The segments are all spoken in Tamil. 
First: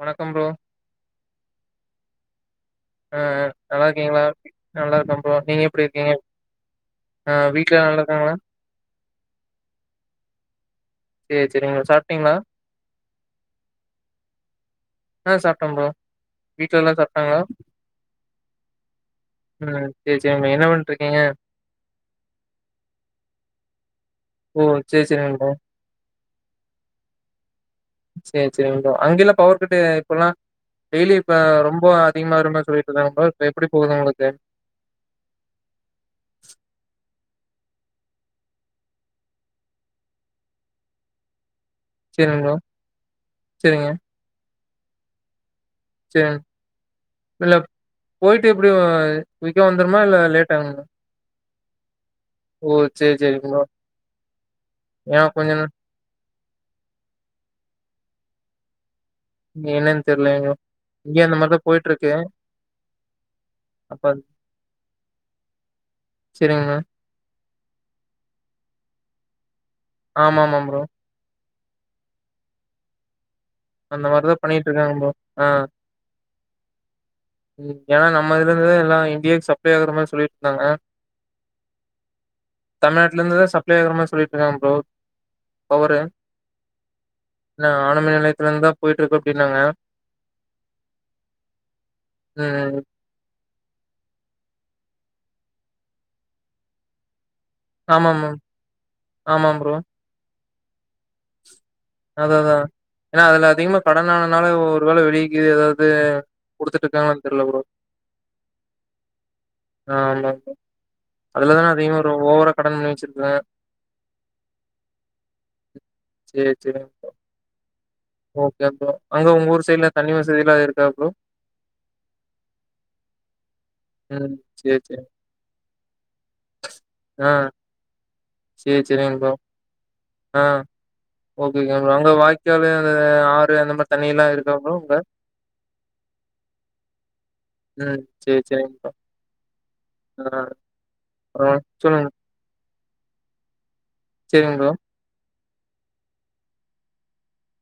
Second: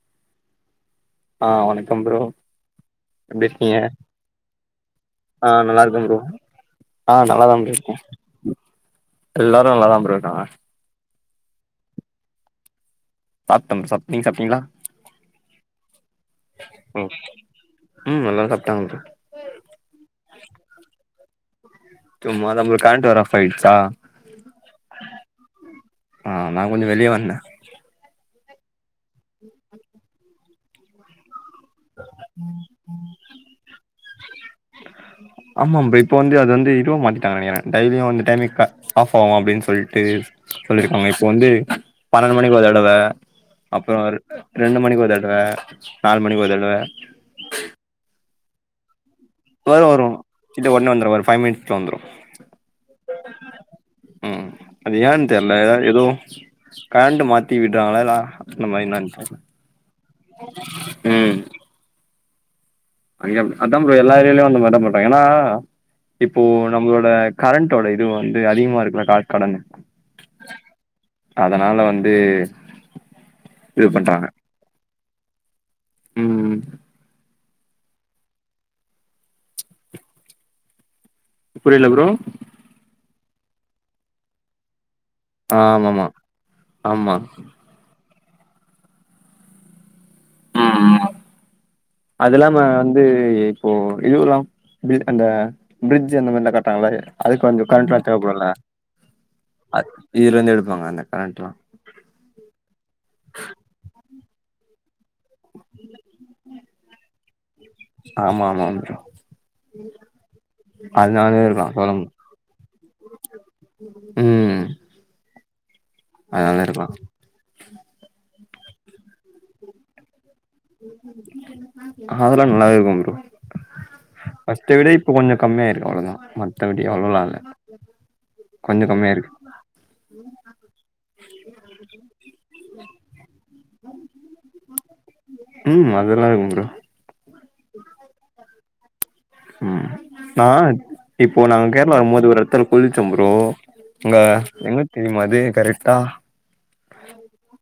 வணக்கம் ப்ரோ ஆ வணக்கம் ப்ரோ அ எப்டி அ இருக்கீங்க நல்லாருக்கீங்ளா நல்லாருக்க ப்ரோ ஆ நீங்க நல்லா எப்டி இருக்கே இருக்கீங்க ப்ரோ ஆ அ நல்லாதா ப்ரோ வீட்ல இருக்கே நல்லாருக்காங்ளா எல்லாரு நல்லாதா ப்ரோ இருக்காங்க செரி செரிங்கள சாப்ட்டீங்களா சாப்டம் ச நீங் சாப்டீங்ளா ஆ சாப்ட்டோம்பா வீட்ல எல்லா ம் சாப்ட்டாங்களா ம் எல்லாரு சாப்ட்டாங்க ப்ரோ ம் செரி என்ன பண்ணிட்ருக்கீங்க சும்மாதா ப்ரோ கரண்ட்டு வேற ஆஃப் ஆயிட்ச்சா ஓ சேரி சேரிங்க ப்ரோ. நாந்தா கொஞ்ச வெளிய வந்தே சேரி சேரிங்க அங்கல்லாம் பவர் கட்டு இப்பல்லாம் டெய்லி இப்ப ரொம்ப அதிகமா வருமா சொல்லிட்டு இருந்தாங்க இப்ப எப்படி போகுது உங்களுக்கு ஆமா அம்ப இப்போ வந்து அது வந்து இருவ மாதிரி தைரியம் வந்துட்டான்னே பாப்போம் அப்படின்னு சொல்லிட்டு சொல்லிருக்காங்க இப்ப வந்து பன்னெண்டு சேரிங்க ப்ரோ. மணிக்கு ஒரு தடவை சேரிங்க அப்புறம் ஒரு ரெண்டு மணிக்கு ஒரு தடவ நாலு சேரிங்க. மணிக்கு ஒருதடவ இல்ல போயிட்டு எப்படி வரும் வரும் கிட்ட உடனே வந்துரும் ஒரு ஃபைவ் மினிட்ல வந்துரும் ஓ சேரி சேரிங்க ப்ரோ. உம் அது ஏன்னா ஏன் கொஞ்ச தெரியல ஏ ஏதோ கரண்டு மாத்தி விடுறாங்களா அந்தமாதிரி என்னானு என்னன்னு தெரியல இங்கயே அந்த மாதிரிதான் போயிட்டு இருக்கு அ அதான் ப்ரோ எல்லா ஏரியாலயும் அந்த மாதிரி சொல்றாங்க ஏன்னா இப்போ சேரிங்க ப்ரோ. நம்மளோட கரண்டோட இது வந்து அதிகமா இருக்குல டாட்கடனு ஆம் ஆமா ப்ரோ அதனால வந்து இது அந்த பண்றாங்க மாதிரிதான் பண்ணிட்டு இருக்காங்க ப்ரோ ஆஹ் ம் உம் ஏன்னா நம்ம இதுல இருந்து எல்லாம் இந்தியாவுக்கு சப்ளை ஆகுற மாதிரி சொல்லிட்டு இருந்தாங்க புரியல ப்ரோ இல்ல இதுலயிருந்து தான் சப்ளை ஆகுற மாதிரி சொல்லிட்டு இருந்தாங்க புரோ ஆமமா ஆமா ஆமா அதுல இருந்து தான் போயிட்டு இருக்கு அப்படின்னாங்க இம் இம் அதுஇல்லாம ம் வந்து இப்போ இதுல்லாம் அந்த பிரிட்ஜ் அந்த மாதிரிலாம் காட்ராங்கள அதுக்கொஞ்சம் கரண்ட் எல்லாம் ஆமா ஆமா தேவபடும்ங்க இதுலேயிருந்து எடு பங்கான [unintelligible] அத அதான் ஏன்னா அதுல அதிகமா கடன்னான னால ஒரு ஒருவேளை வெளியே கிளியே ஏதாவது கொடுத்துட்டு இருக்காங்களா தெரியல ப்ரோ ஆமா ஆமா ப்ரோ ஆஹ் ஆமா அதனாலயே இருக்கலா அதுலதான் சொல்ல அதிகமா மு ஓவரா கடன் வெச்சிருக்காங்க ம் சேரி அதனால சேரி இருக்கலா ஓகே ஓகே அங்க உங்க ஊர் சைட்லே தண்ணி வசதி எல்லா இருக்கா ப்ரோ அதெல்லாம் நல்லாவே இருக்குங்க ப்ரோ ம் ஃபர்ஸ்ட சேரி விட சேரி இப்ப கொஞ்சம் கம்மியாயிருக்கு அவ்வளவுதான் மத்த படி அவ்வளவுஎல்லாம் இல்ல சேர் கொஞ்சோ செரிங்க கம்மியா இருக்கு நண்பா ஆஹ் ஓகேங்க ப்ரோ அங்க வாய்க்கால் அந்த ஆறு அந்த மாதிரி தண்ணி எல்லாம் இருக்கா ப்ரோ அங்க உம் அது எல்லாம் இருக்குங்க புரோ உம் சேரி சேரிங்கப்பா உம் ஆஹ இப்போ அப்புறம் நாங்க கேரளா சொல்லுங்க. மாதிரி ஒரு இடத்துல குளிச்சம் ப்ரோ உங்க சரிங்க ப்ரோ. எங்கத்தி மது கரெக்டா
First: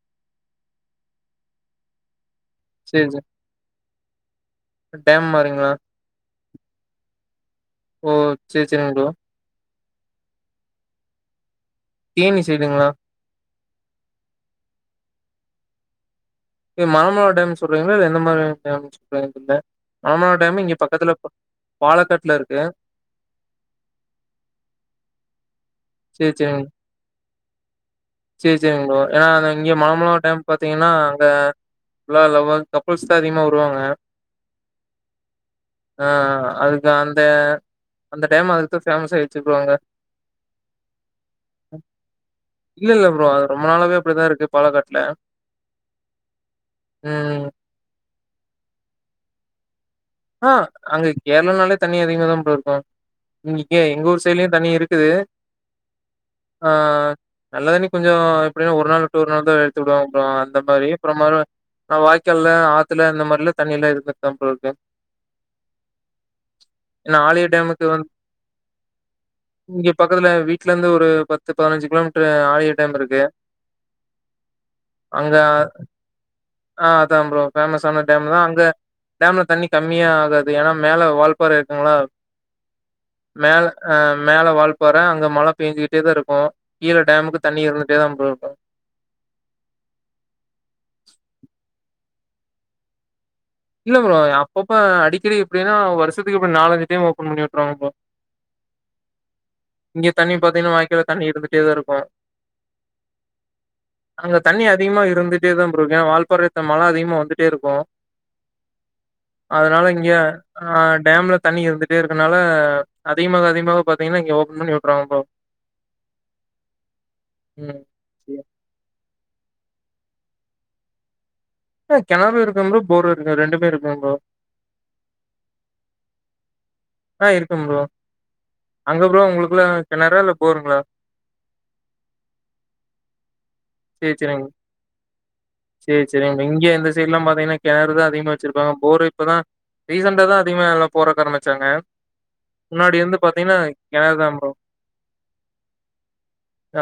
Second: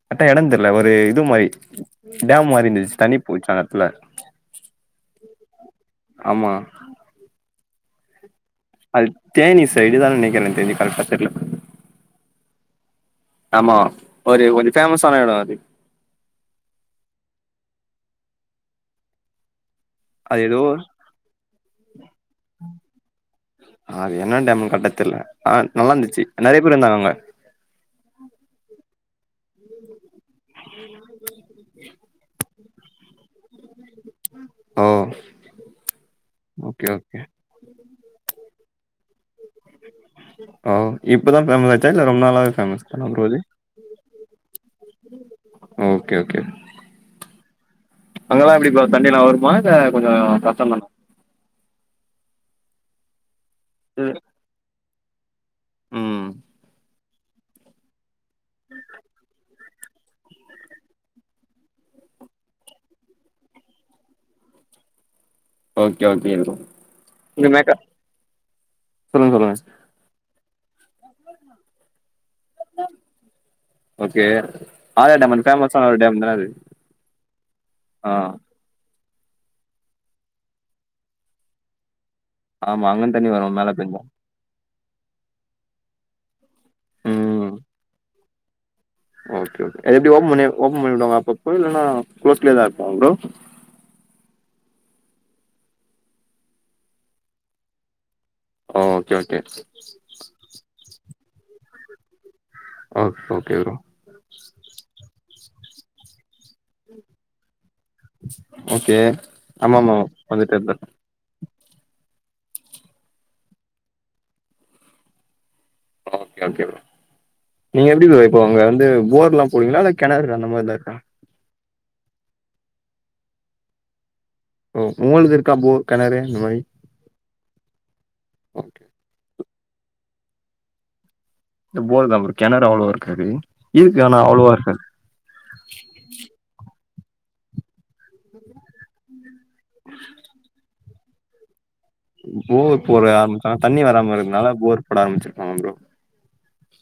கரெட்டா இடம் தெரியல ஒரு இது மாரி டேம் மாரி இருந்துச்சு சரி, தண்ணி சரி. போச்சு அந்த இடத்துல டேம் மாரிங்களா ஆமா [unintelligible] ஓ சரி, சரிங்க ப்ரோ. அது தேனிஸ் சைடு தான் நெனைக்கிறே எனக்கு தெரிஞ்சு கரெக்டா தெர்ல தேனி சைடுங்ளா ஆமா ஒரு கொஞ்சோ பேமஸ் ஆன இடம் அது மனமல டேம் சொல்றீங்ளா இல்ல எந்த மாரி டேம் சொல்றீங்க தெர்ல மனமல அது ஏதோ டேம் இங்க பக்கத்துல ப பாலக்காட்ல இருக்கு அது என்ன டேம்னு கரெக்டா தெர்ல ஆ நல்லா இருந்துச்சு சரி, நெறையா சரிங்க. பேர் இருந்தாங்க அங்க சரி, சரிங்க ப்ரோ. ஏன்னா அத இங்க மாமளா டேம் பாார்த்தீங்கன்னா அங்க வேற லவல் கப்புல்ஸ் தான் அதிகமாக வருவாங்க ஓ! ஆ ஓகே, அதுக்கு ஓகே. அந்த அந்த டேம் அதுக்கு தா ஃபேமஸ் ஆயி ச்சுப்பவாங்க ஓ இப்பதான் பேமஸ் ஆச்சா இல்ல ரொம்ப நாளாவே ஃபேமஸ் இல்ல, இல்ல தானா ப்ரோ அது ரொம்ப நாளாவே அப்படிதான் இருக்கு பாலக்காட்ல. ஒகே ஒகே ம். அங்கெல்லா எப்டி ப்ரோ தண்ணி எல்லாம் வருமா இல்ல கொஞ்சம் ஆ கஷ்டம் தானா? அங்க கேரளா நாலே தண்ணி அதிகமா தான் ப்ரோ இரு அ ங்க்க எங்க ம், ஊர் சைடுலயும் தண்ணி இருக்கு து ம். ஆ நல்ல தண்ணி கொஞ்சோ கொஞ்சோ எப்டின்னா ஒரு நாள் உட்டு ஒரு நாள் தான் [unintelligible] அப்புறோ அந்த மாரி அப்புறோ நான் வாய்கால்ல ஆத்துல இந்த மாதிரில தண்ணியல்லாம் இருக்க அப்புறம் இரு ஓகே ஓகே ஏன்னா ஆழியார் சொல்லுங்க டேமுக்கு வந்து சொல்லுங்க ல இருந்து ஒரு பத்து பதின்சு கிலோமீட் ஆ டேம் இருக்கு ஓகே. ஆழியா டேம் அங்க அது ஃபேமஸான ஒரு டேம் தான அது? ஆ அத்தா ப்ரோ பேமஸ் ஆன ஆ, டேம் தான் அங்க டேம்ல தண்ணி கம்மியா ஆகாது ஏன்னா மேல வழ்ப்பாறை இருக்குங்களா ஆமா. அங்கருந்து தண்ணி வரும் மேல பெஞ்சா. அஹ் மேல வாழ்ப் போறே அங்க மழ பெஞ்சுட்டேதா இருக்கு ஈர டேம்முக்கு ம். தண்ணி இருந்துட்டே தா ப்ரோ ஓகே ஓ எப்டி ஓ ஓபன் பண்ணி விடுவாங்க அப்பப்போ இல்லனா க்ளோஸ்லா இருக்குமா ப்ரோ இல்ல ப்ரோ அப்பப்ப அடிக்கடி எப்படின்னா வருஷத்துக்கு இப்ப நாலஞ்சு டைம் ஓபன் பண்ணி விட்டுருவாங்க ப்ரோ ஓ! Okay, okay. இங்க தண்ணி பாத்தீங்கன்னா வாய்க்கில தண்ணி இருந்துட்டே தா இருக்கு ஆ ஓகே, ஓகே ப்ரோ. அங்க தண்ணி அதிகமா இருந்து ட்டேதா இருக்க வால்பாற மழ அதிகமா வந்துட்டே இருக்கு ஓகே. அதனால ஆமாமா. இங்க வந்துட்டே தான் இருக்கும். ஆஹ் டேம்ல தண்ணி இருந்துட்டே இருக்கனால அதிகமாக அதிகமாக பாத்தீங்கன்னா இங்க ஓபன் பண்ணி விட்டுறாங்கப்பா ம் நீங்க எப்படி ப்ரோ சரி. இப்பங்க வந்து போர்ல்லா புப்பங்களா கெனரு அந்த மாதிரிதா இருக்க ஆஹ் கெணறுும் இருக்கு ப்ரோ போரும் இருக்கு ரெண்டுமே இருக்கு ப்ரோ ஓ உங்கது இருக்கா போ கெணறு இந்த மாதிரி ஆஹ் இருக்கு ப்ரோ ஓகே அங்க ப்ரோ உங்களுக் [unintelligible] கெணறா இல்ல போறுங்களா இந்த போர் தாம் ப்ரோ கெணறு அவ்வளவா இருக்காது இருக்கு ஆனா அவ்வளோவா இருக்காது சரி சரி இங்க எந்தஸ் சல்லா பாத்தீங்கன்ன கெணறு தா அதிக வச்சிருப்பங்க போர்ரு தா ரீசண்டா தா அதிகம எல்லா போற கரமிச்சாங்க போர் போட ஆரம்பிச்சாங்க தண்ணி கிணறு தான் ப்ரோ வராமறிறதுனால போர் போட ஆரம்பிச்சிருக்காங்க ப்ரோ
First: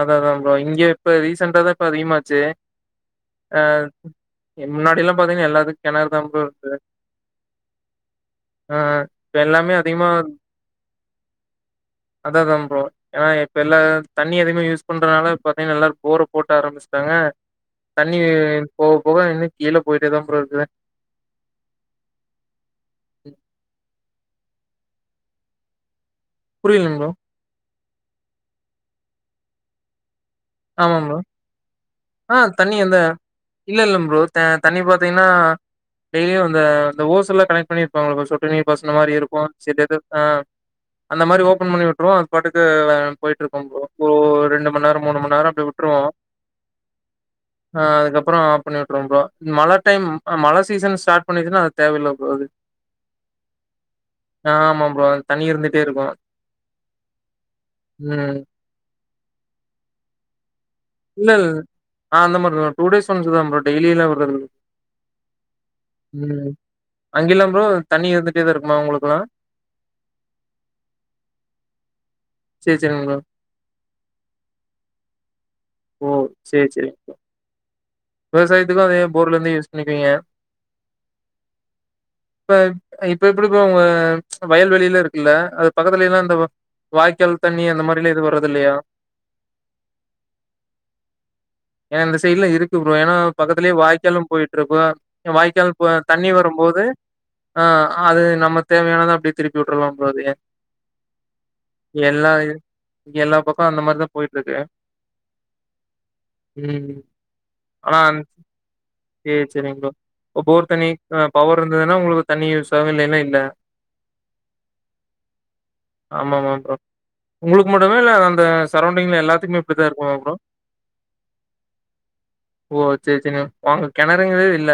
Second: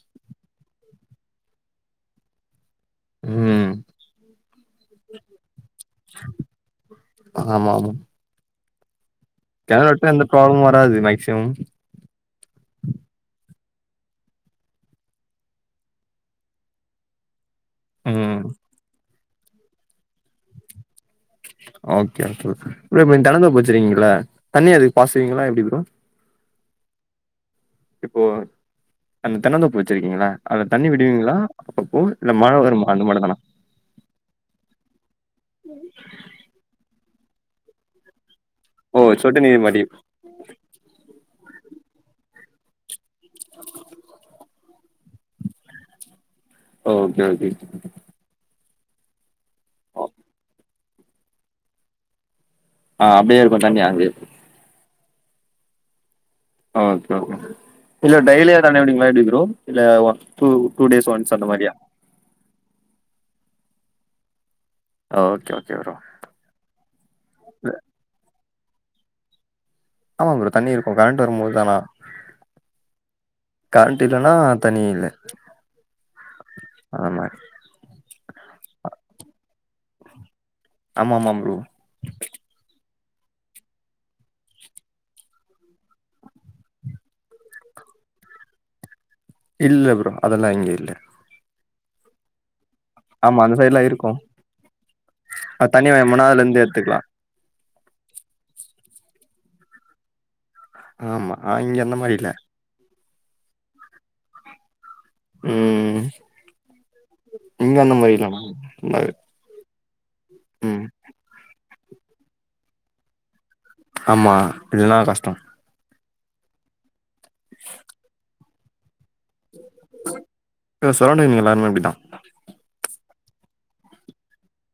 அத தா ப்ரோம் இங்க இப்ப ரீசண்ட்டாதா இப்ப அதமாச்சு ம் அஹ் முன்னாடி எல்லா பாத்தீங்கன்னா எல்லாத்துக்கு கெணறுதா ப்ரோ இருக்கு ஆஹ் கனட்ட எந்த ப்ரோப்லம் வராது மேக்சிமம் அதா அதா ப்ரோ ஏன்னா இப்ப எல்லா தண்ணி அதிகமா யூஸ் பண்றதுனால பாத்தீங்க நல்லா போர போட்டு ஆரம்பிச்சிட்டாங்க தண்ணி ம் போ போக இன்னு கீழே போயிட்டே தா போ இருக்குது ஓகே ஓகே ஓகே இப்ப தெனந்தோப்ச்சிருங்கள தண்ணியா அதுக்கு பாசவீங்களா எப்டி ப்ரோ புரியலங் ப்ரோ இப்போ அந்த தென்னந்தோப்பு வச்சிருக்கீங்களா அதுல தண்ணி ஆமா ப்ரோ விடுவீங்களா அப்பப்போ இல்ல ஆ மழ தண்ணி வருமா எந்த அந்த மாரிதானா இல்ல இல்ல ப்ரோ தண்ணி பார்த்தீங்கன்னா டெய்லியும் அந்த ஓசுல கனட் பண்ணிருப்பாங்க ப்ரோ சொ பச ஓ மாரி இருக்கோ சொட்டு நீர் ச மாரி அந்த மாரி ஓபன் பண்ணி விட்டு பாட்டுக்கு போயிட்டு இருக்கும் போ அப்போ ரெண்டு ரொம்ப நேரோ மூணு மண் நேரோ அப்டி விட்ருவோ ஓகே ஓகே ஆஃப் பண்ணி விட்டுருவ ப்ரோ மழ டைம் மழ சீசன் ஸ்டார்ட் பண்ணிச்சுன்னா அது தேவையில்ல ப்ரோ அது ஆ அப்டியே இருக்கோ தண்ணி அங்கயே அப்றோ தண்ணி இருந்துட்டே இருக்கோ ஓகே ஓகே இல்ல டெய்லியோ தண்ணி விடுவீங்களா எப்டி ப்ரோ இல்ல ஒன் டூ டூ டேஸ் இல்ல ஒன்ஸ் அந்த இல்ல மாரியா ஆ அந்த மாரி டூ டேஸ் ஒன்ஸுதா ப்ரோ டெய்லிலா விட்றது இல்ல ஓகே ஓகே ப்ரோ ம் அங்கேலா ப்றோ தண்ணி இருந்துட் இது இருக்குமா உங்குளுக்குலா ஆமா ப்ரோ தண்ணி இருக்கோ கரண்ட் வரும்போது தானா சேரி சேரிங்க கரண்ட் இல்லனா தண்ணீ இல்ல ஓ செரி சேரி அந்த மாரி விவசாயத்துக்கோ அதே போர்ல இருந்து யூஸ் பண்ணிப்பீங்க ஆமா ஆமாமா ப்ரோ இப்ப எப்படிப்ப உங்க வயல்வெளில இருக்குல்ல அது பக்கத்துலலா அந்த வாய்க்கால் தண்ணி அந்த மாதிரிலா எதுவோ வர்றது இல்லையா இல்ல ப்ரோ அதெல்லா இங்க இல்ல ஏ இந்தந்த சைட்ல இருக்கு ம் ஏன்னா ஆமா அந்த பக்கத்துலேயே சைட்லா இருக்கு வாய்காலோ போயிட்டு இருப்போ அது வாய்க்கால் போ வேணும்னா தண்ணி அதுல இருந்து வரும்போது எடுத்துக்கலா ஆ அது நம்ம தேவையானத அப்டி திருப்பி விட்டுரலா ப்ரோ அதுயே ஆமா இங்க அந்த மாரி இல்ல எல்லா பக்கோ அந்த மாரிதா போயிட்ருக்கு ம் இங்க அந்த மாரி இல்லாம [unintelligible] சரிங்களா ஒ போர் தண்ணி அ பவர் இருந்துதுன்னா உங்குளுக்கு தண்ணி யூசாவோ இல்லன்னா இல்ல ஆமா இதுல்லா கஷ்டோ ஆமாமா ப்ரோ உங்களுக்கு மட்டுமா இல்ல அந்த சரவ்டிங்ல எல்லாத்துக்குமே இப்டித்தான் இருக்குமா ப்ரோ? சரௌண்டிங்ல எல்லாருமே அப்டிதான் ஓ சேர் சேரிங்க ஓ அங்க கெணறுங்கறதே இல்ல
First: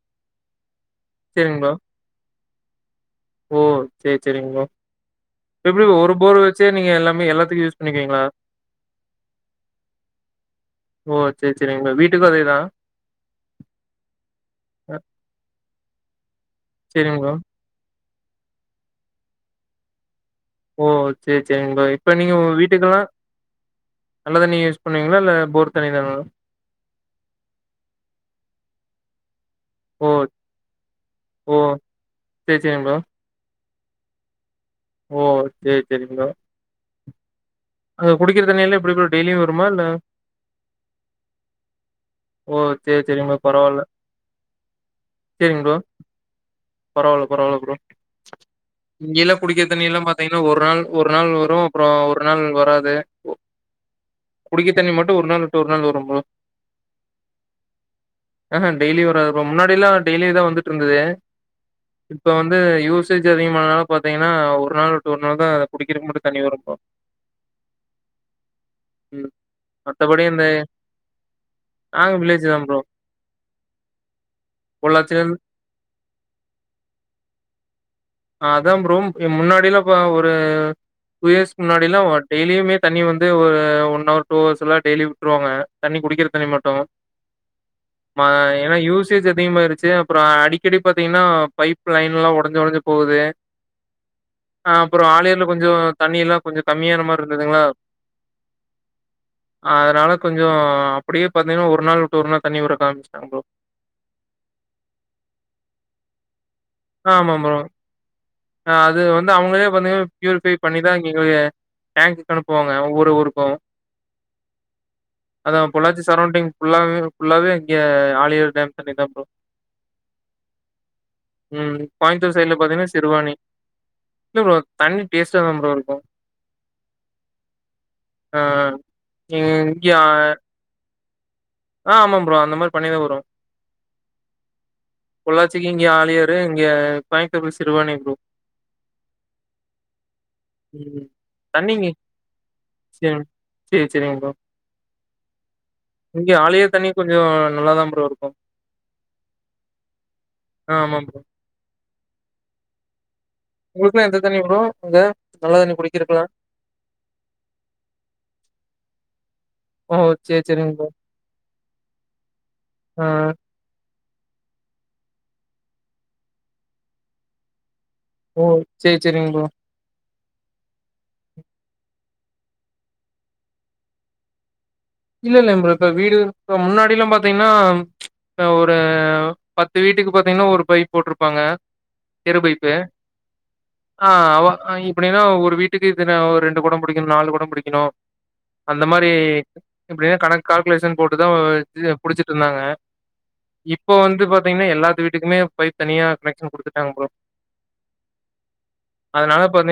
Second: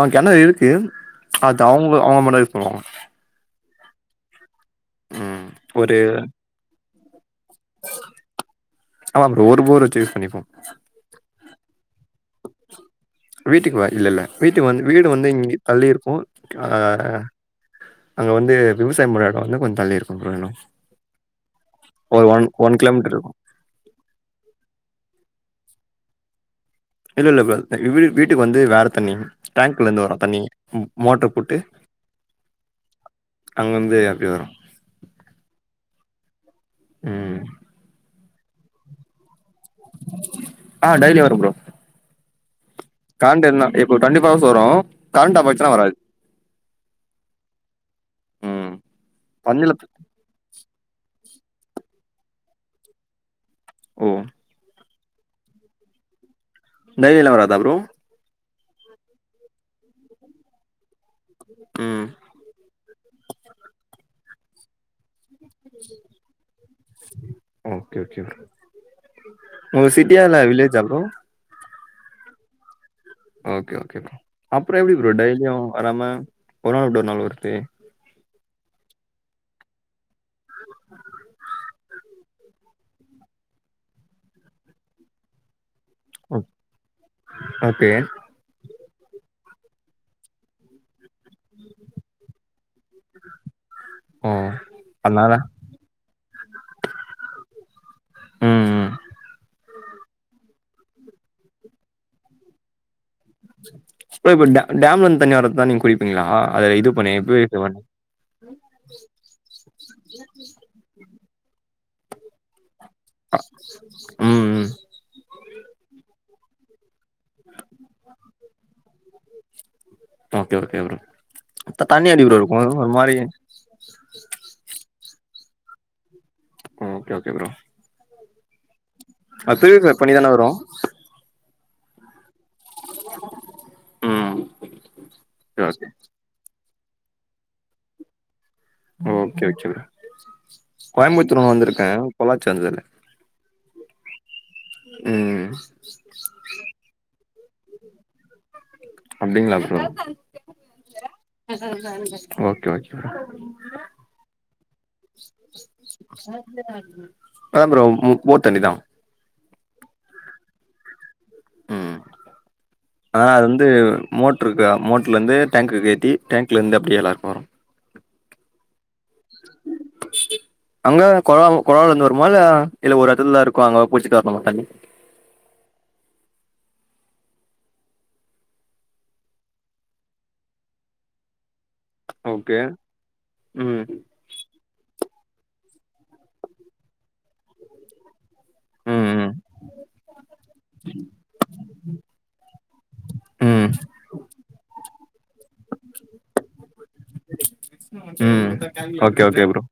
அங்க கிணறு இருக்கு சரிங்க அது ப்ரோ. அவுங்க அவுங்க மட்டு தா யூஸ் பண்ணுவாங்க ஓ சேர் சேரிங் ப்ரோ எப்டி ப்ரோ ஒரு போர் வச்சே நீங்க எல்லா மே எல்லாத் ஆமா ப்ரோ ஒரு போர் வச்சே யூஸ் பண்ணிப்போம் சர் சரிங்க எங்க வீட் வீட்டுக்கு வா இல்ல இல்ல வீட்டுக்கு வந்து அ. வீடு வந்து இங்க தள்ளி இருக்கும் சேரிங் அஹ் ப்ரோ அங்க வந்து விவசாயம் பண்ற இடம் வந்து கொஞ்ச தள்ளி இருக்கும் ப்ரோ இன்னும். ஓ சேர் சேரிங் பாய் இப்ப ஒரு நீங்க உங்க வீட்டுக்கல்லாம் கிலோமீட்டர் இருக்கும். நல்ல தண்ணி யூஸ் பண்ணுவீங்களா இல்ல போர் தண்ணி தானா இல்ல இல்ல வீ வீட்டுக்கு வந்து வேற தண்ணி டேங்க்ல இருந்து ஓ வரும் தண்ணி மோட்ரு ஓ போட்டு சேரி சேரிங் ப்ரோ அங்க இருந்தே அப்டி வரும் ஓ சேர் சேரிங் ப்ரோ ம். அது குடிக்கிற தண்ணிலா எப்டி ப்ரோ டெய்லியும் ஆஹ் டெய்லி வரும் ப்ரோ ஓ சேரி சேரிங் ப்ரோ கரண்ட் இருந்தா பரவால்ல இப்போ ஹவர்ஸ் வரும். கரண்ட் ஆஃப் சேரிங் ஆச்சுனா ப்ரோ வராது. பரவால்ல பரவால்ல ப்ரோ ம். இங்கேலாம் குடிக்கிற தண்ணில தண்ணிலா பாத்தீங்கன்னா ஒரு நாள் ஒரு ஒரு நாள் வரும் அப்புறம் ஒரு நாள் வராது ஓ குடிக்க தண்ணி மட்டும் ஒரு நாள் விட்டு ஒரு நாள் வரும் ப்ரோ டெய்லிலா வராதா ப்ரோ ஆஹ டெய்லி வராது ப்ரோ முன்னாடிலா டெய்லி தான் வந்துட்டு இருந்தது ம். இப்ப வந்து யூசேஜ் அதிகமானனால பாத் பாத்தீங்கன்னா ஒரு நாள் விட்டு ஒரு நாள் தா குடிக்கிறக்கு மட்டு தண்ணி வரும் ப்ரோ ஓகே ஓகே ம் உங்க சிட்டியா மத்தபடி இல்ல வில்லேஜா ப்ரோ நாங்க வில்லேஜு தா ப்ரோ ஓகே ஓகே ப்ரோ அப்புறம் எப்டி ப்ரோ பொள்ளாச்சில இருந்து டெய்லியும் வராம ஒரு நாள் விட்டு ஒரு நாள் வருது அதான் ப்ரோ முன்னாடிலா ப ஒ ஆ டூ இயர்ஸ் முன்னா ப்பயெலா டெய்லியுமே தண்ணி வந்து ஒரு ஒன் அவர் டூ அவர்ஸ் எல்லா டெய்லியு விட்ருவாங்க தண்ணி குடிக்கிற ஓக் தண்ணி மட்டு ஓகே. ம ஏனா யூஸ் அதிகமாருச்சு அப்புற அடிக்கடி பாத் திங்னா பைப் லைன்லா ஒடஞ்சு ஒடஞ்சு து ஓ! அப்பற அதனால ஆழியார்ல கொஞ்ச தண்ணிலா கொஞ்ச கமியான மார் இருந்துதுங்ளா ம், ம். அதனால கொஞ்சோ அப்பிடியே பாத்திங்கனா ஒரு நாள் விட்டு ஒரு நாள் தண்ணி உடறக் ஆரம்பிச்ச ஓ இப்ப டே டேம்ல இருந்து தண்ணி வர்றதா நீங்க குடிப்பிங்ளா ஆமாம் ப்ரோ அது வந்து அவுங்களே வந்து பியூரிஃபை பண்ணிதா இவுங்க டேங்க்குக்கு அனுப்புவாங் ஊருக் ஊருக்கு ம், ம். அதா பொள்ளாச்சி சரௌண்டிங் ஃபுல்லாவே ஃபுல்லாவே இங்க ஆழியார் டேம் தண்ணிதா ப்ரோ ஓகே ஓகே ப்ரோ ம் த தண்ணி எப்படி கோயம்புத்தூர் ப்ரோ சைட்ல இருக்கும்? ஒரு பாத்தீங்கன்னா மாரி சிறுவானி இல்ல ப்ரோ தண் டேஸ்ட்டா மாம்பளோ இருக்கு ஓகே ஓகே ப்ரோ ஆ இங்க அதேத பண்ணிதானே வரும் ஆ ஆமா ப்ரோ அந்த மாரி பண்ணிதா வரும் ம். ஓகே, பொள்ளாச்சிக்கு ஓகே. இங்கயே ஆளியரு இங்க Coimbatore Siruvani bro okay okay ம் கோயம்புத்தூர் ஒன்னு வந்திருக்கே பொள்ளாச்சி வந்ததுல்ல செரி செரிங்கப்பா இங்க ஆளயே தண்ணி கொஞ்சம் நல்லாதா ப்ரோ இருக்கு அப்டிங்களா ஓ ஆ ஆமா ப்ரோ. ஓகே ஓகே உங்களுக்குலா எந்த தண்ணி ப்ரோ அங்க? நல்ல தண்ணி குடிக்கிறக்குலா? ஆ ப்ரோ போர் தண்ணி தா ஓ சேர் சேரிங் ப்ரோ ம் ஆ ஆனா அது வந்து மோட்ருக்க மோட்ருலருந்து டேங்க்குக்கு ஏத்தி டேங்க்லேருந்து அப்படி எல்லாருக்கும் வரும் போர் சரி சரிங்க ப்ரோ அங்க கொழா கொழாலேந்து வருமா இல்ல இல்ல ஒரு இடத்துல இருக்கும் அங்க பூச்சிக்கு வரணமா தண்ணி இல்ல இல்ல இம் இப்ப வீடு இப்ப முன்னாடி எல்லாம் பாத்தீங்கன்னா ஒரு பத்து வீட்டுக்கு பாத்தீங்கன்னா ஒரு பைப் போட்ருப்பாங்க ஓகே தெருபைப்பு ம் ஆஹ் அவ் அப்படின்னா ஒரு வீட்டுக்கு இத்தன ஒரு ரெண்டு குடம் பிடிகணும் நாலு குடம் பிடிகணும் அந்த மாரி ம் ம் இப்டியே கணக்கு கால்குலேஷன் போட்டுதான் புடிச்சிட்டு இருந்தாங்க ம் இப்போ வந்து பாார்த்தீங்கன்னா எல்லாத்து வீட்டுக்குமே பைப் தனியா கனெக்ஷன் கொடுத்துட்டாங்க ப்ரோ உம் ஓகே ஓகேப்ரோ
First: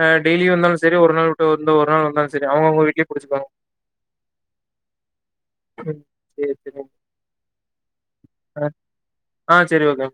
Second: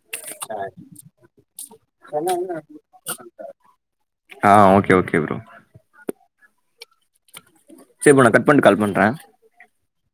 ஹ டய்லிந்தாலும் சரி ஒரு நாள் விட்டு ஒரு நாள் இருந்தான் சரி அவங்க அவங்க வீட்லயே புடிச்சுப்பாங்க ஆஹ் ஓகே ப்ரோ சரி சரி சரிப்பா நா கட் பண்ணி கால் பண்றேன் ஆ சரி ஓகேங்க